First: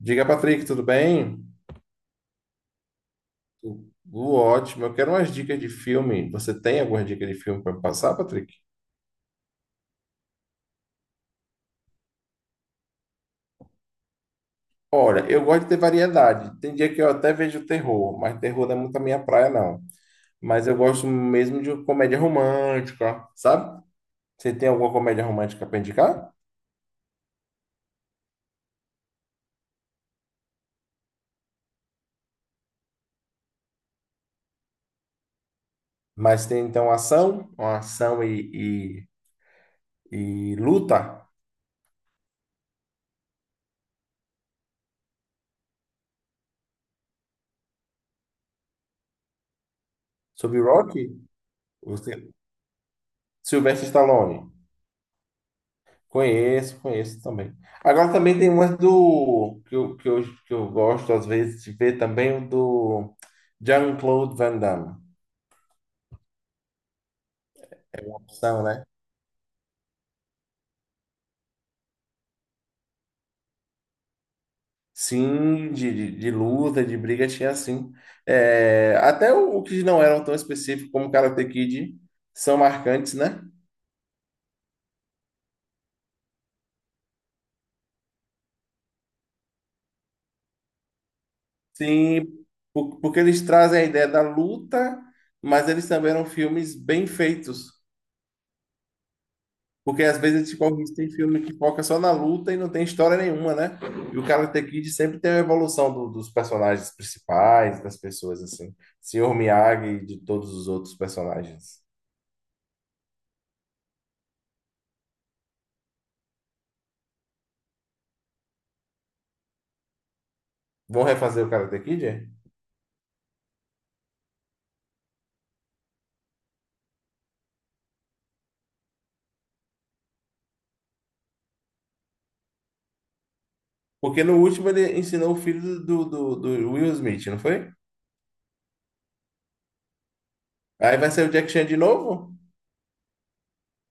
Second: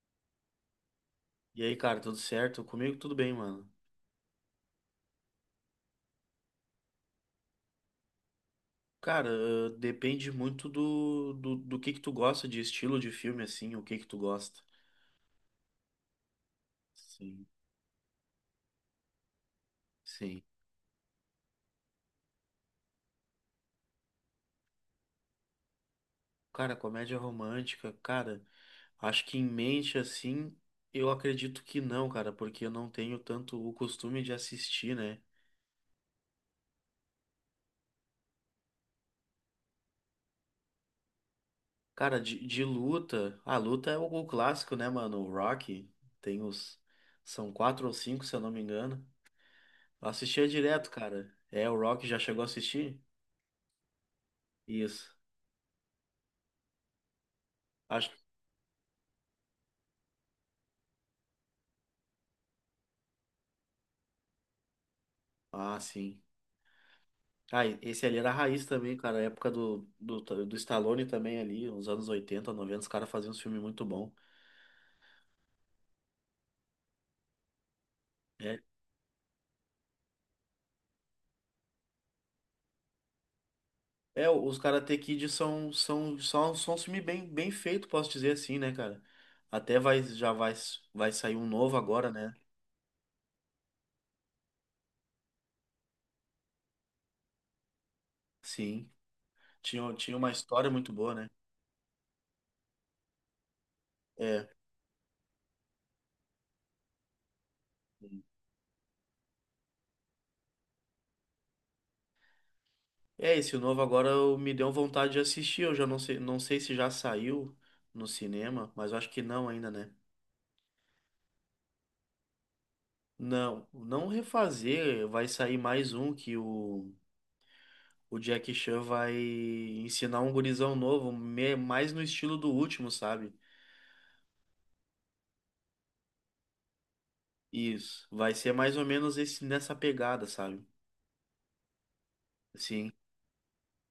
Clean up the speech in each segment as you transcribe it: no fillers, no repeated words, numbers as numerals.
Diga, Patrick, tudo bem? E aí, cara, tudo certo? Comigo tudo bem, mano. Tudo ótimo. Eu quero umas dicas de filme. Você tem algumas dicas de filme para passar, Patrick? Cara, depende muito do que tu gosta de estilo de filme, assim, o que que tu gosta. Olha, eu gosto de ter variedade. Tem dia que eu até Sim, vejo terror, mas terror não é muito a minha praia, não. sim. Mas eu gosto mesmo de comédia romântica, sabe? Você tem alguma comédia romântica para indicar? Cara, comédia romântica, cara, acho que em mente, assim, eu acredito que não, cara, porque eu não tenho tanto o costume de assistir, né? Mas tem então ação, uma ação e luta Cara, de luta, a luta é o clássico, né, mano? O Rock, tem os, são quatro ou cinco, se eu não me engano. Eu assistia sobre direto, Rock? cara. É, o Rock já Você... chegou a assistir? Sylvester Stallone. Isso. Conheço, conheço também. Acho. Agora também tem umas do que eu gosto às vezes de ver também o do Jean-Claude Van Damme. Ah, sim. Ah, esse ali era a Opção, raiz né? também, cara. A época do Stallone também ali, os anos 80, 90 os caras faziam uns filmes muito bom. Sim, de luta, de briga tinha sim. É, É, até o que não eram tão específicos como Karate Kid são marcantes, né? é os Karate Kid são um filme bem feito, posso dizer assim, né, cara? Até vai, já vai, vai sair um novo agora, Sim, né? Porque eles trazem a ideia da luta, mas eles também eram filmes bem feitos. Sim. Tinha, Porque tinha às uma vezes tipo, história muito tem boa, né? filme que foca só na luta e não tem história nenhuma, né? E o É. Karate Kid sempre tem a evolução dos personagens principais, das pessoas, assim. Senhor Miyagi e de todos os outros personagens. É, esse novo agora me deu vontade de assistir. Eu já não sei, não sei se já saiu no cinema, mas eu acho que não ainda, né? Vão refazer o Karate Kid? É? Não, não refazer, vai sair mais um que o Jack Chan vai ensinar um gurizão novo, mais no estilo do último, sabe? Porque no último ele ensinou o filho do Will Smith, não foi? Isso, vai ser mais ou menos esse nessa pegada, sabe? Aí vai ser o Jack Chan de novo? Sim.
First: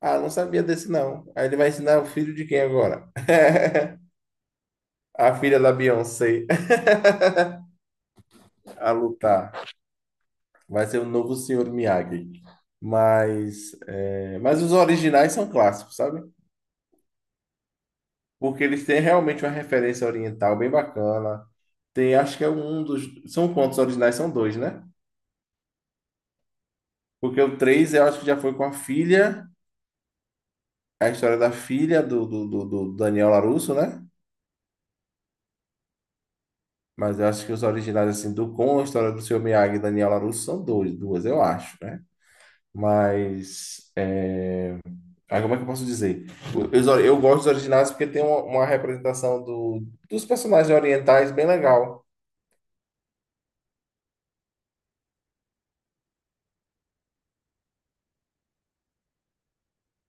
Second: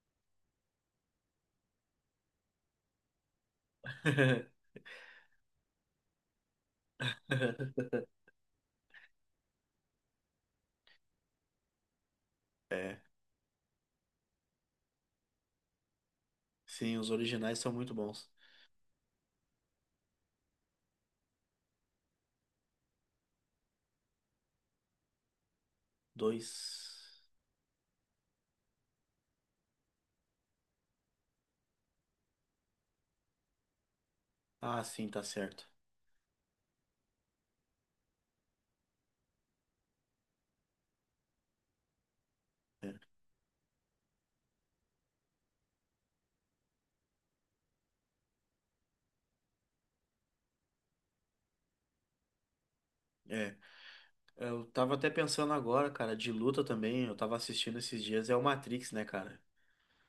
Ah, não sabia desse não. Aí ele vai ensinar o filho de quem agora? A filha da Beyoncé a lutar. Vai ser o novo Senhor Miyagi. É, Mas, é, mas os originais são clássicos, sabe? sim, os originais são muito bons. Porque eles têm realmente uma referência oriental bem bacana. Tem, acho que é um dos. São quantos originais? São dois, né? Dois. Porque o três eu acho que já foi com a filha, a história da filha do Daniel LaRusso, né? Ah, sim, tá certo. Mas eu acho que os originais, assim, do com a história do Senhor Miyagi e Daniel LaRusso são dois, duas, eu acho, né? É. Mas. Ah, como é que eu posso dizer? Eu gosto dos originais porque tem uma representação dos personagens orientais bem legal. É. Eu tava até pensando agora, cara, de luta também, eu tava assistindo esses dias, é o Matrix, né, cara?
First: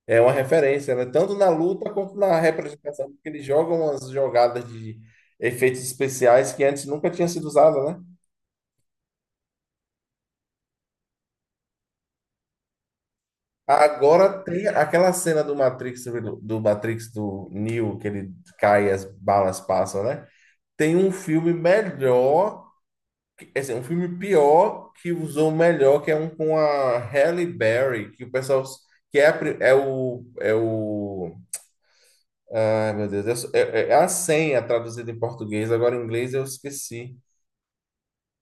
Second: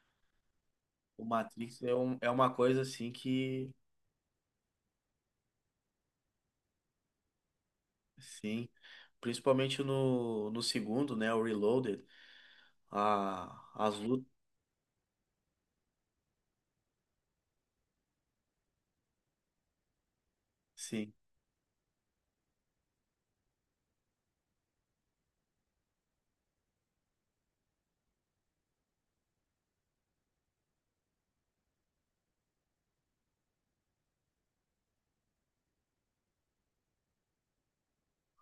É uma referência, né? O Tanto na Matrix luta é, quanto um, é na uma coisa assim representação, porque eles que. jogam umas jogadas de efeitos especiais que antes nunca tinha sido usada, né? Sim. Principalmente no segundo, né? O Reloaded. A, as lutas. Agora tem aquela cena do Matrix, do Matrix do Neo, que ele cai e as balas passam, né? Tem um Sim. filme melhor é assim, um filme pior que usou o melhor, que é um com a Halle Berry, que o pessoal. Que é, é o. É o. Ai, meu Deus. É a senha traduzida em português, agora em inglês eu esqueci.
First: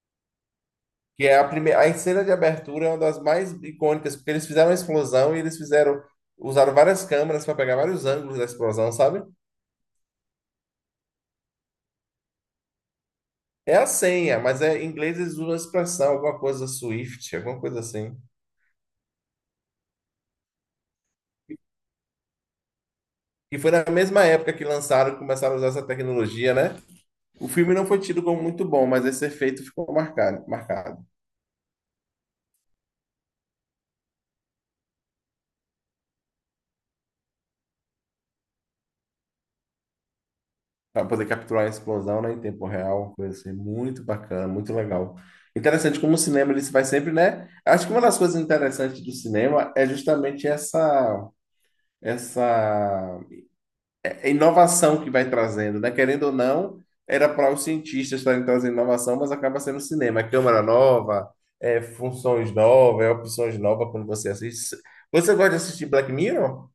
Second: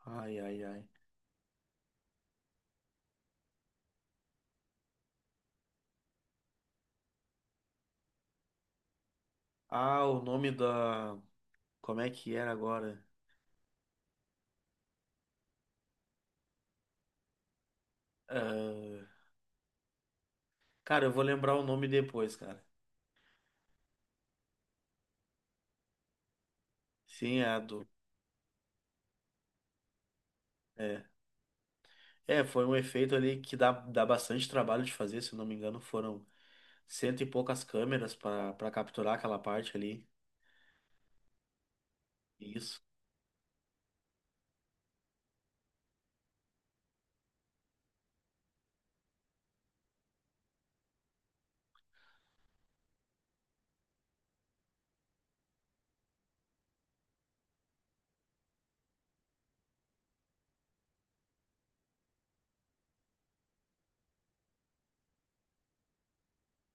Ai, ai, ai. Que é a primeira. A cena de abertura é uma das mais icônicas, porque eles fizeram a explosão e eles fizeram. Usaram várias câmeras para pegar vários ângulos da explosão, sabe? Ah, o nome da. Como é que era agora? É a senha, mas é, em inglês eles usam a expressão, alguma coisa Swift, alguma coisa assim. Ah, cara, eu vou lembrar o nome depois, cara. E foi na mesma época que lançaram, começaram a usar essa tecnologia, né? Sim, é O a filme não do. foi tido como muito bom, mas esse efeito ficou marcado, marcado. É. É, foi um efeito ali que dá bastante trabalho de fazer, se eu não me engano, foram cento e poucas câmeras para capturar aquela parte ali. Para poder capturar a explosão, né, em tempo Isso. real, foi assim, muito bacana, muito legal. Interessante como o cinema ele se vai sempre, né? Acho que uma das coisas interessantes do cinema é justamente essa inovação que vai trazendo, né? Querendo ou não, era para os cientistas estarem trazendo inovação, mas acaba sendo o cinema. É câmera nova, é, funções novas, é, opções novas quando você assiste. Você gosta de assistir Black Mirror?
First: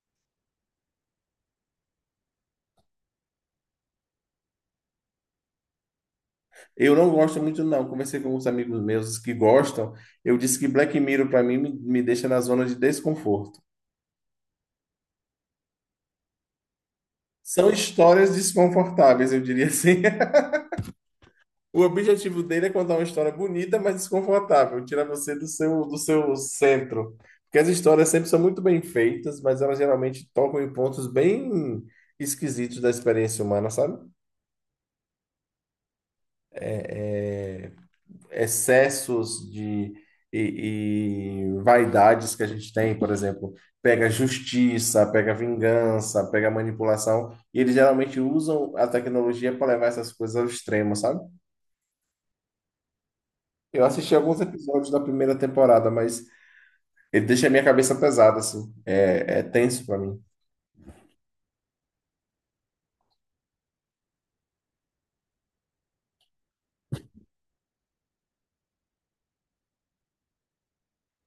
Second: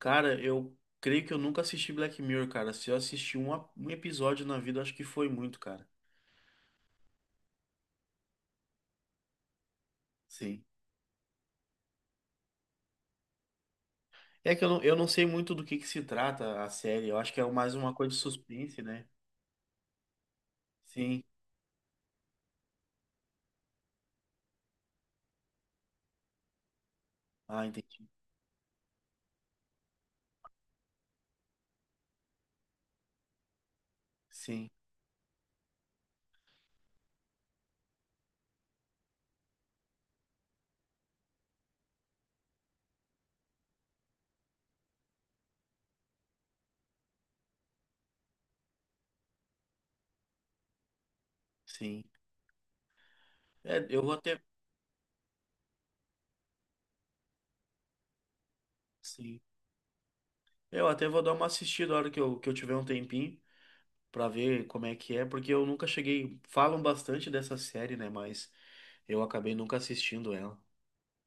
Cara, eu creio que eu nunca assisti Black Mirror, cara. Se eu assisti um episódio na vida, acho que foi muito, cara. Eu não gosto muito, não. Conversei com alguns amigos meus que gostam. Eu disse Sim. que Black Mirror, para mim, me deixa na zona de desconforto. É que eu não sei muito do que se trata a série. Eu acho que é São mais uma coisa de histórias suspense, né? desconfortáveis, eu diria assim. Sim. O objetivo dele é contar uma história bonita, mas desconfortável, tirar você do seu centro. Porque Ah, as entendi. histórias sempre são muito bem feitas, mas elas geralmente tocam em pontos bem esquisitos da experiência humana, sabe? Sim, É, é, excessos de e vaidades que a gente tem, por exemplo, pega justiça, pega vingança, pega manipulação, e eles geralmente usam a tecnologia para levar essas coisas ao extremo, sabe? sim. Eu É, eu vou assisti até. alguns episódios da primeira temporada, mas ele deixa a minha cabeça pesada, assim, é, Sim. é tenso para mim. Eu até vou dar uma assistida na hora que eu tiver um tempinho pra ver como é que é, porque eu nunca cheguei. Falam bastante dessa série, né? Mas eu acabei nunca assistindo ela.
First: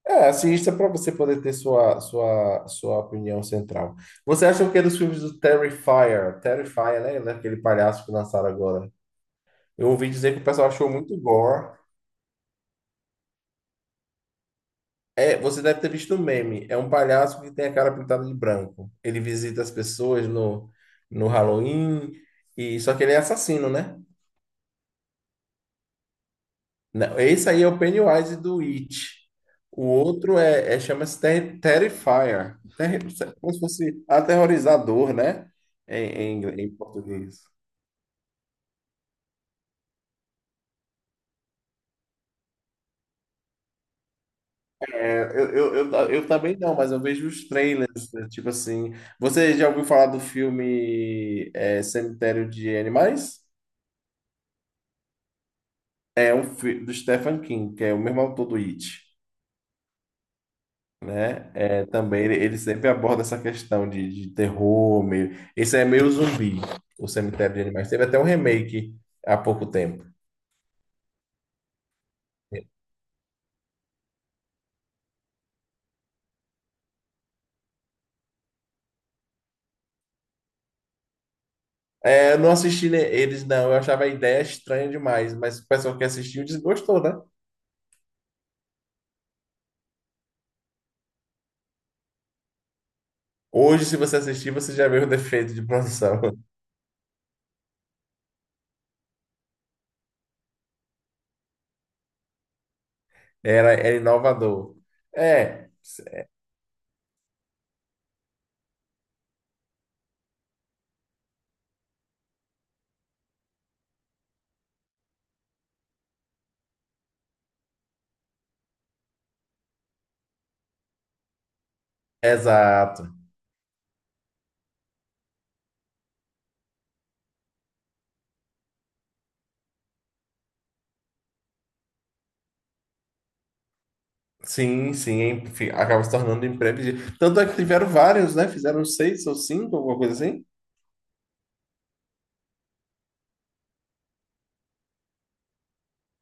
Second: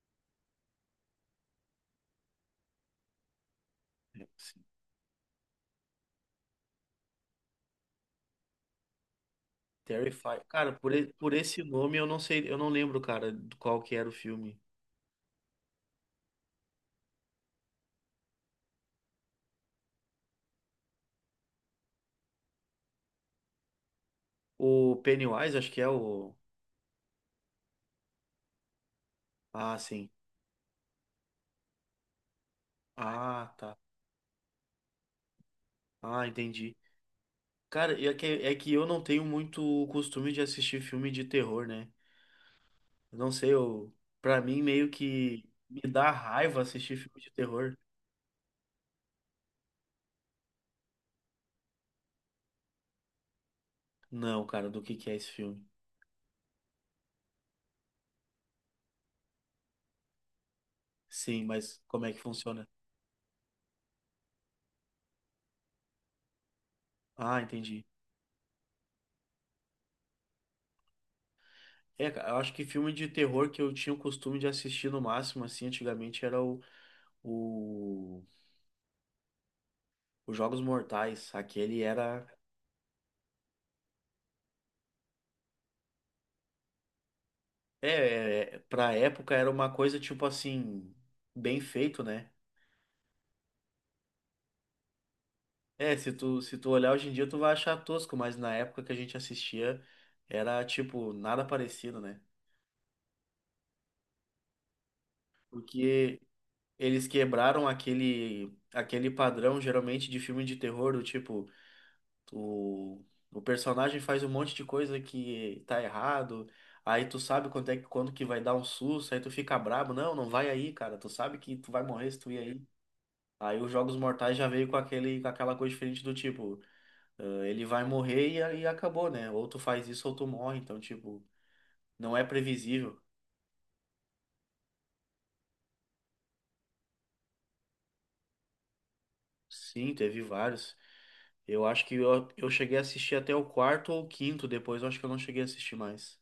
É, assista para você poder ter sua opinião central. É, Você sim. acha o que dos filmes do Terrifier? Terrifier, né? Ele é aquele palhaço que lançaram agora. Eu ouvi dizer Terrify. que o pessoal Cara, achou por, e- muito por esse gore. nome eu não sei, eu não lembro, cara, do qual que era o filme. É, você deve ter visto um meme. É um palhaço que tem a cara pintada de branco. Ele visita as pessoas no Halloween, e só que ele é assassino, né? O Pennywise, acho que é o. Não, esse aí é o Pennywise do It. Ah, O sim. outro é, chama-se Terrifier. Ah, Como se tá. fosse aterrorizador, né? Ah, Em, em, entendi. em português. Cara, é que eu não tenho muito o costume de assistir filme de terror, né? Eu não sei, pra mim meio que me dá Eu também raiva não, mas assistir eu filme vejo de os terror. trailers, né, tipo assim. Você já ouviu falar do filme é, Cemitério de Animais? Não, cara, do que é esse filme? É um filme do Stephen King, que é o mesmo autor do It, Sim, né? mas É, como é que também ele funciona? sempre aborda essa questão de terror, meio. Esse é meio zumbi, o Ah, Cemitério de entendi. Animais. Teve até um remake há pouco tempo. É, cara, eu acho que filme de terror que eu tinha o costume de assistir no máximo, assim, antigamente era o, os Jogos Mortais. Aquele era. É, eu não assisti eles, não. Eu achava a ideia estranha demais, mas o pessoal que assistiu desgostou, né? É, pra época era uma coisa tipo assim, bem feito, né? Hoje, se você assistir, você já vê o defeito de É, se produção. tu, se tu olhar hoje em dia, tu vai achar tosco, mas na época que a gente assistia, era tipo, nada parecido, né? Era, era inovador. É, Porque eles quebraram aquele padrão, geralmente, de filme de terror, do tipo, o, o personagem faz um monte de coisa que tá errado, aí tu sabe quando é, quando que vai dar um susto, aí tu fica brabo, não, não vai aí, cara, tu sabe que tu vai morrer se tu ir aí. exato. Aí os Jogos Mortais já veio com aquele, com aquela coisa diferente do tipo. Ah, ele vai morrer e, aí acabou, né? Ou tu faz isso ou tu morre. Então, tipo, não é previsível. Sim, sim, acaba se tornando imprevisível. Tanto é que tiveram vários, né? Fizeram seis ou cinco, Sim, alguma coisa teve assim. vários. Eu acho que eu cheguei a assistir até o quarto ou o quinto, depois eu acho que eu não cheguei a assistir mais.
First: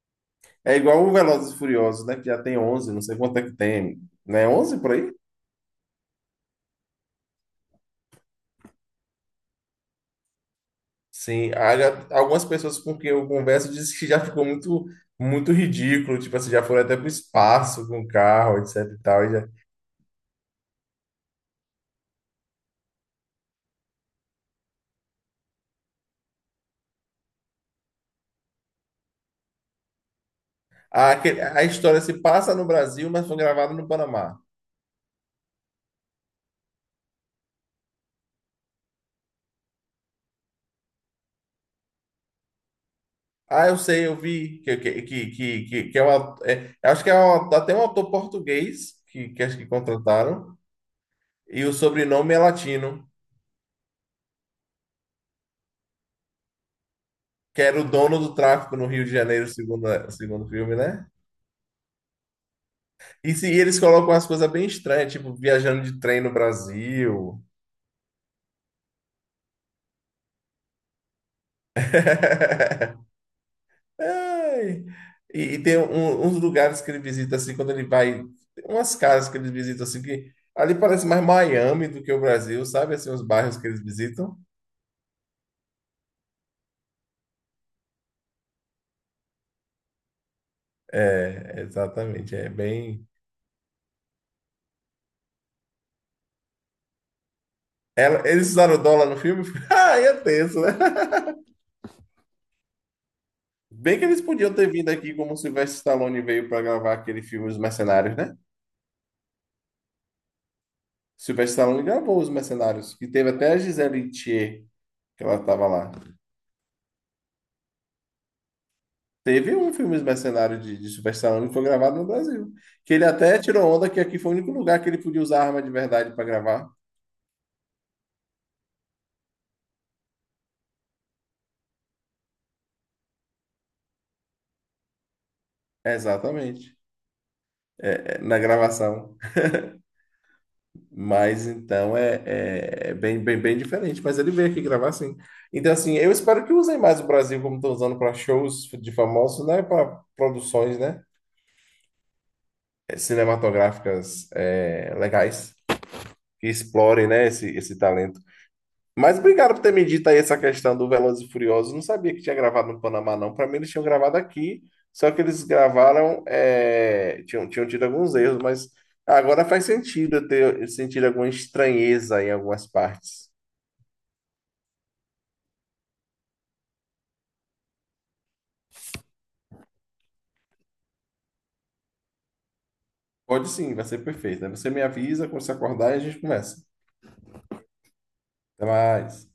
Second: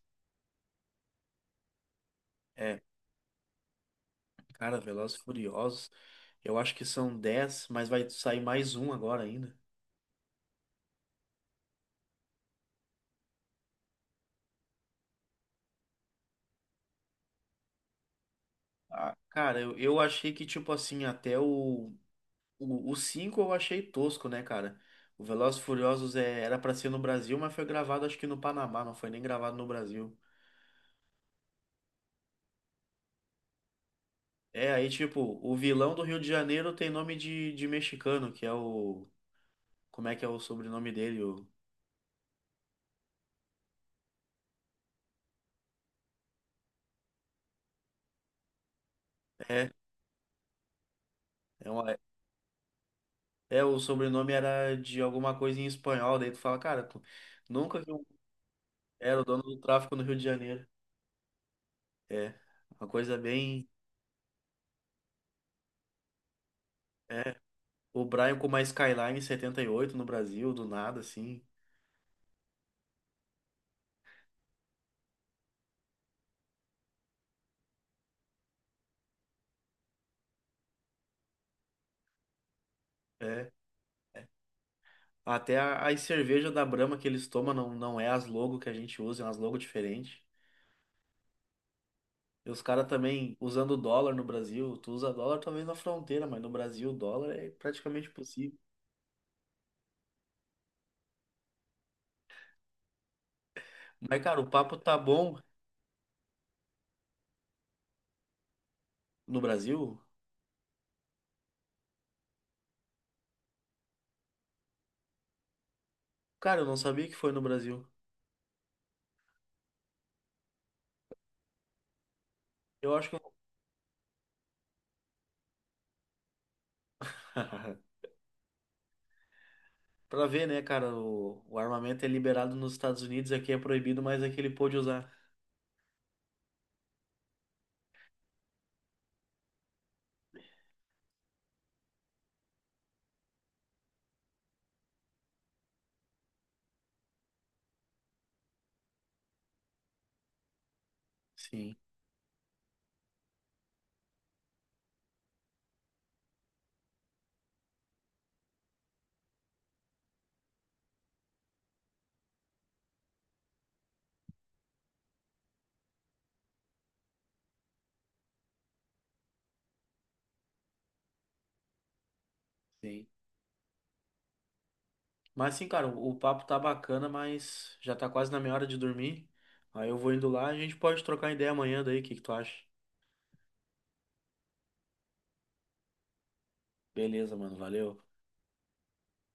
É igual o Velozes e Furiosos, né? Que já tem É, 11, não sei quanto é que tem. Né? cara, 11 por aí? Velozes e Furiosos, eu acho que são 10, mas vai sair mais um agora ainda. Sim. Há algumas pessoas com quem eu converso dizem que já ficou muito, muito ridículo. Tipo assim, já foram até pro espaço com o carro, etc e Ah, tal. Cara, eu achei que, tipo assim, até o 5 eu achei tosco, né, cara? O Velozes e Furiosos era pra ser no Brasil, mas foi gravado acho que no Panamá, não foi nem gravado no Brasil. A história se passa no Brasil, mas foi gravada no Panamá. É, aí, tipo, o vilão do Rio de Janeiro tem nome de mexicano, que é o. Como é que é o sobrenome dele? O. Ah, eu sei, eu vi que, que é é, acho que é até um autor português que, acho que É, contrataram, e é, o uma. sobrenome é latino, É, o sobrenome era de alguma coisa em espanhol, daí tu fala, cara, tu que era nunca o viu. dono do tráfico no Rio de Era o dono Janeiro, do segundo, tráfico no Rio de segundo o Janeiro. filme, né? É, uma coisa E, se, e bem. eles colocam umas coisas bem estranhas, tipo viajando de trem no É, Brasil. o Brian com uma Skyline 78 no Brasil, do nada, assim. Ai. E tem uns lugares que ele visita assim, quando ele vai, tem umas casas que ele visita assim, que ali parece mais Miami do que o Brasil, sabe? Assim, os É. bairros que eles visitam. Até as cervejas da Brahma que eles tomam não é as logo que a gente usa, é umas logo diferentes. É, exatamente. E É os caras bem. também usando dólar no Brasil. Tu usa dólar talvez na fronteira, mas no Brasil o dólar é praticamente Eles impossível. usaram o dólar no filme? Ah, ia tenso, né? Bem que Mas, eles cara, o podiam ter papo vindo tá aqui como bom o Sylvester Stallone veio para gravar aquele filme Os Mercenários, né? no Brasil? Sylvester Stallone gravou Os Mercenários, que teve até a Gisele Thier, que ela estava lá. Cara, eu não sabia que foi no Brasil. Teve um filme Os Mercenários de Sylvester Stallone que foi gravado no Brasil. Que Eu ele acho que. Eu- até tirou onda que aqui foi o único lugar que ele podia usar arma de verdade para gravar. Pra ver, né, cara, o armamento é liberado nos Estados Unidos, aqui é proibido, mas aqui ele pôde usar. Exatamente. É, na gravação. Mas então é, é bem, bem, bem diferente. Mas ele veio aqui gravar sim. Então, assim, eu espero que usem mais o Brasil como estão usando para shows de famosos, né? Para produções, né? Sim, cinematográficas, legais que explorem, né? Esse talento. Mas obrigado por ter me dito aí essa questão do Velozes e Furiosos. Não sabia que tinha gravado no Panamá, não. Para mim, eles tinham gravado aqui, só que eles gravaram, tinham tido alguns erros, mas agora faz sentido eu ter sentido alguma estranheza em algumas sim. partes. Mas sim, cara, o papo tá bacana, mas já tá quase na minha hora de dormir. Aí eu vou indo lá, a gente pode trocar ideia amanhã daí, o que que tu acha? Pode sim, vai ser perfeito. Aí você me avisa quando você acordar e a gente começa. Beleza, mano, valeu. Até mais.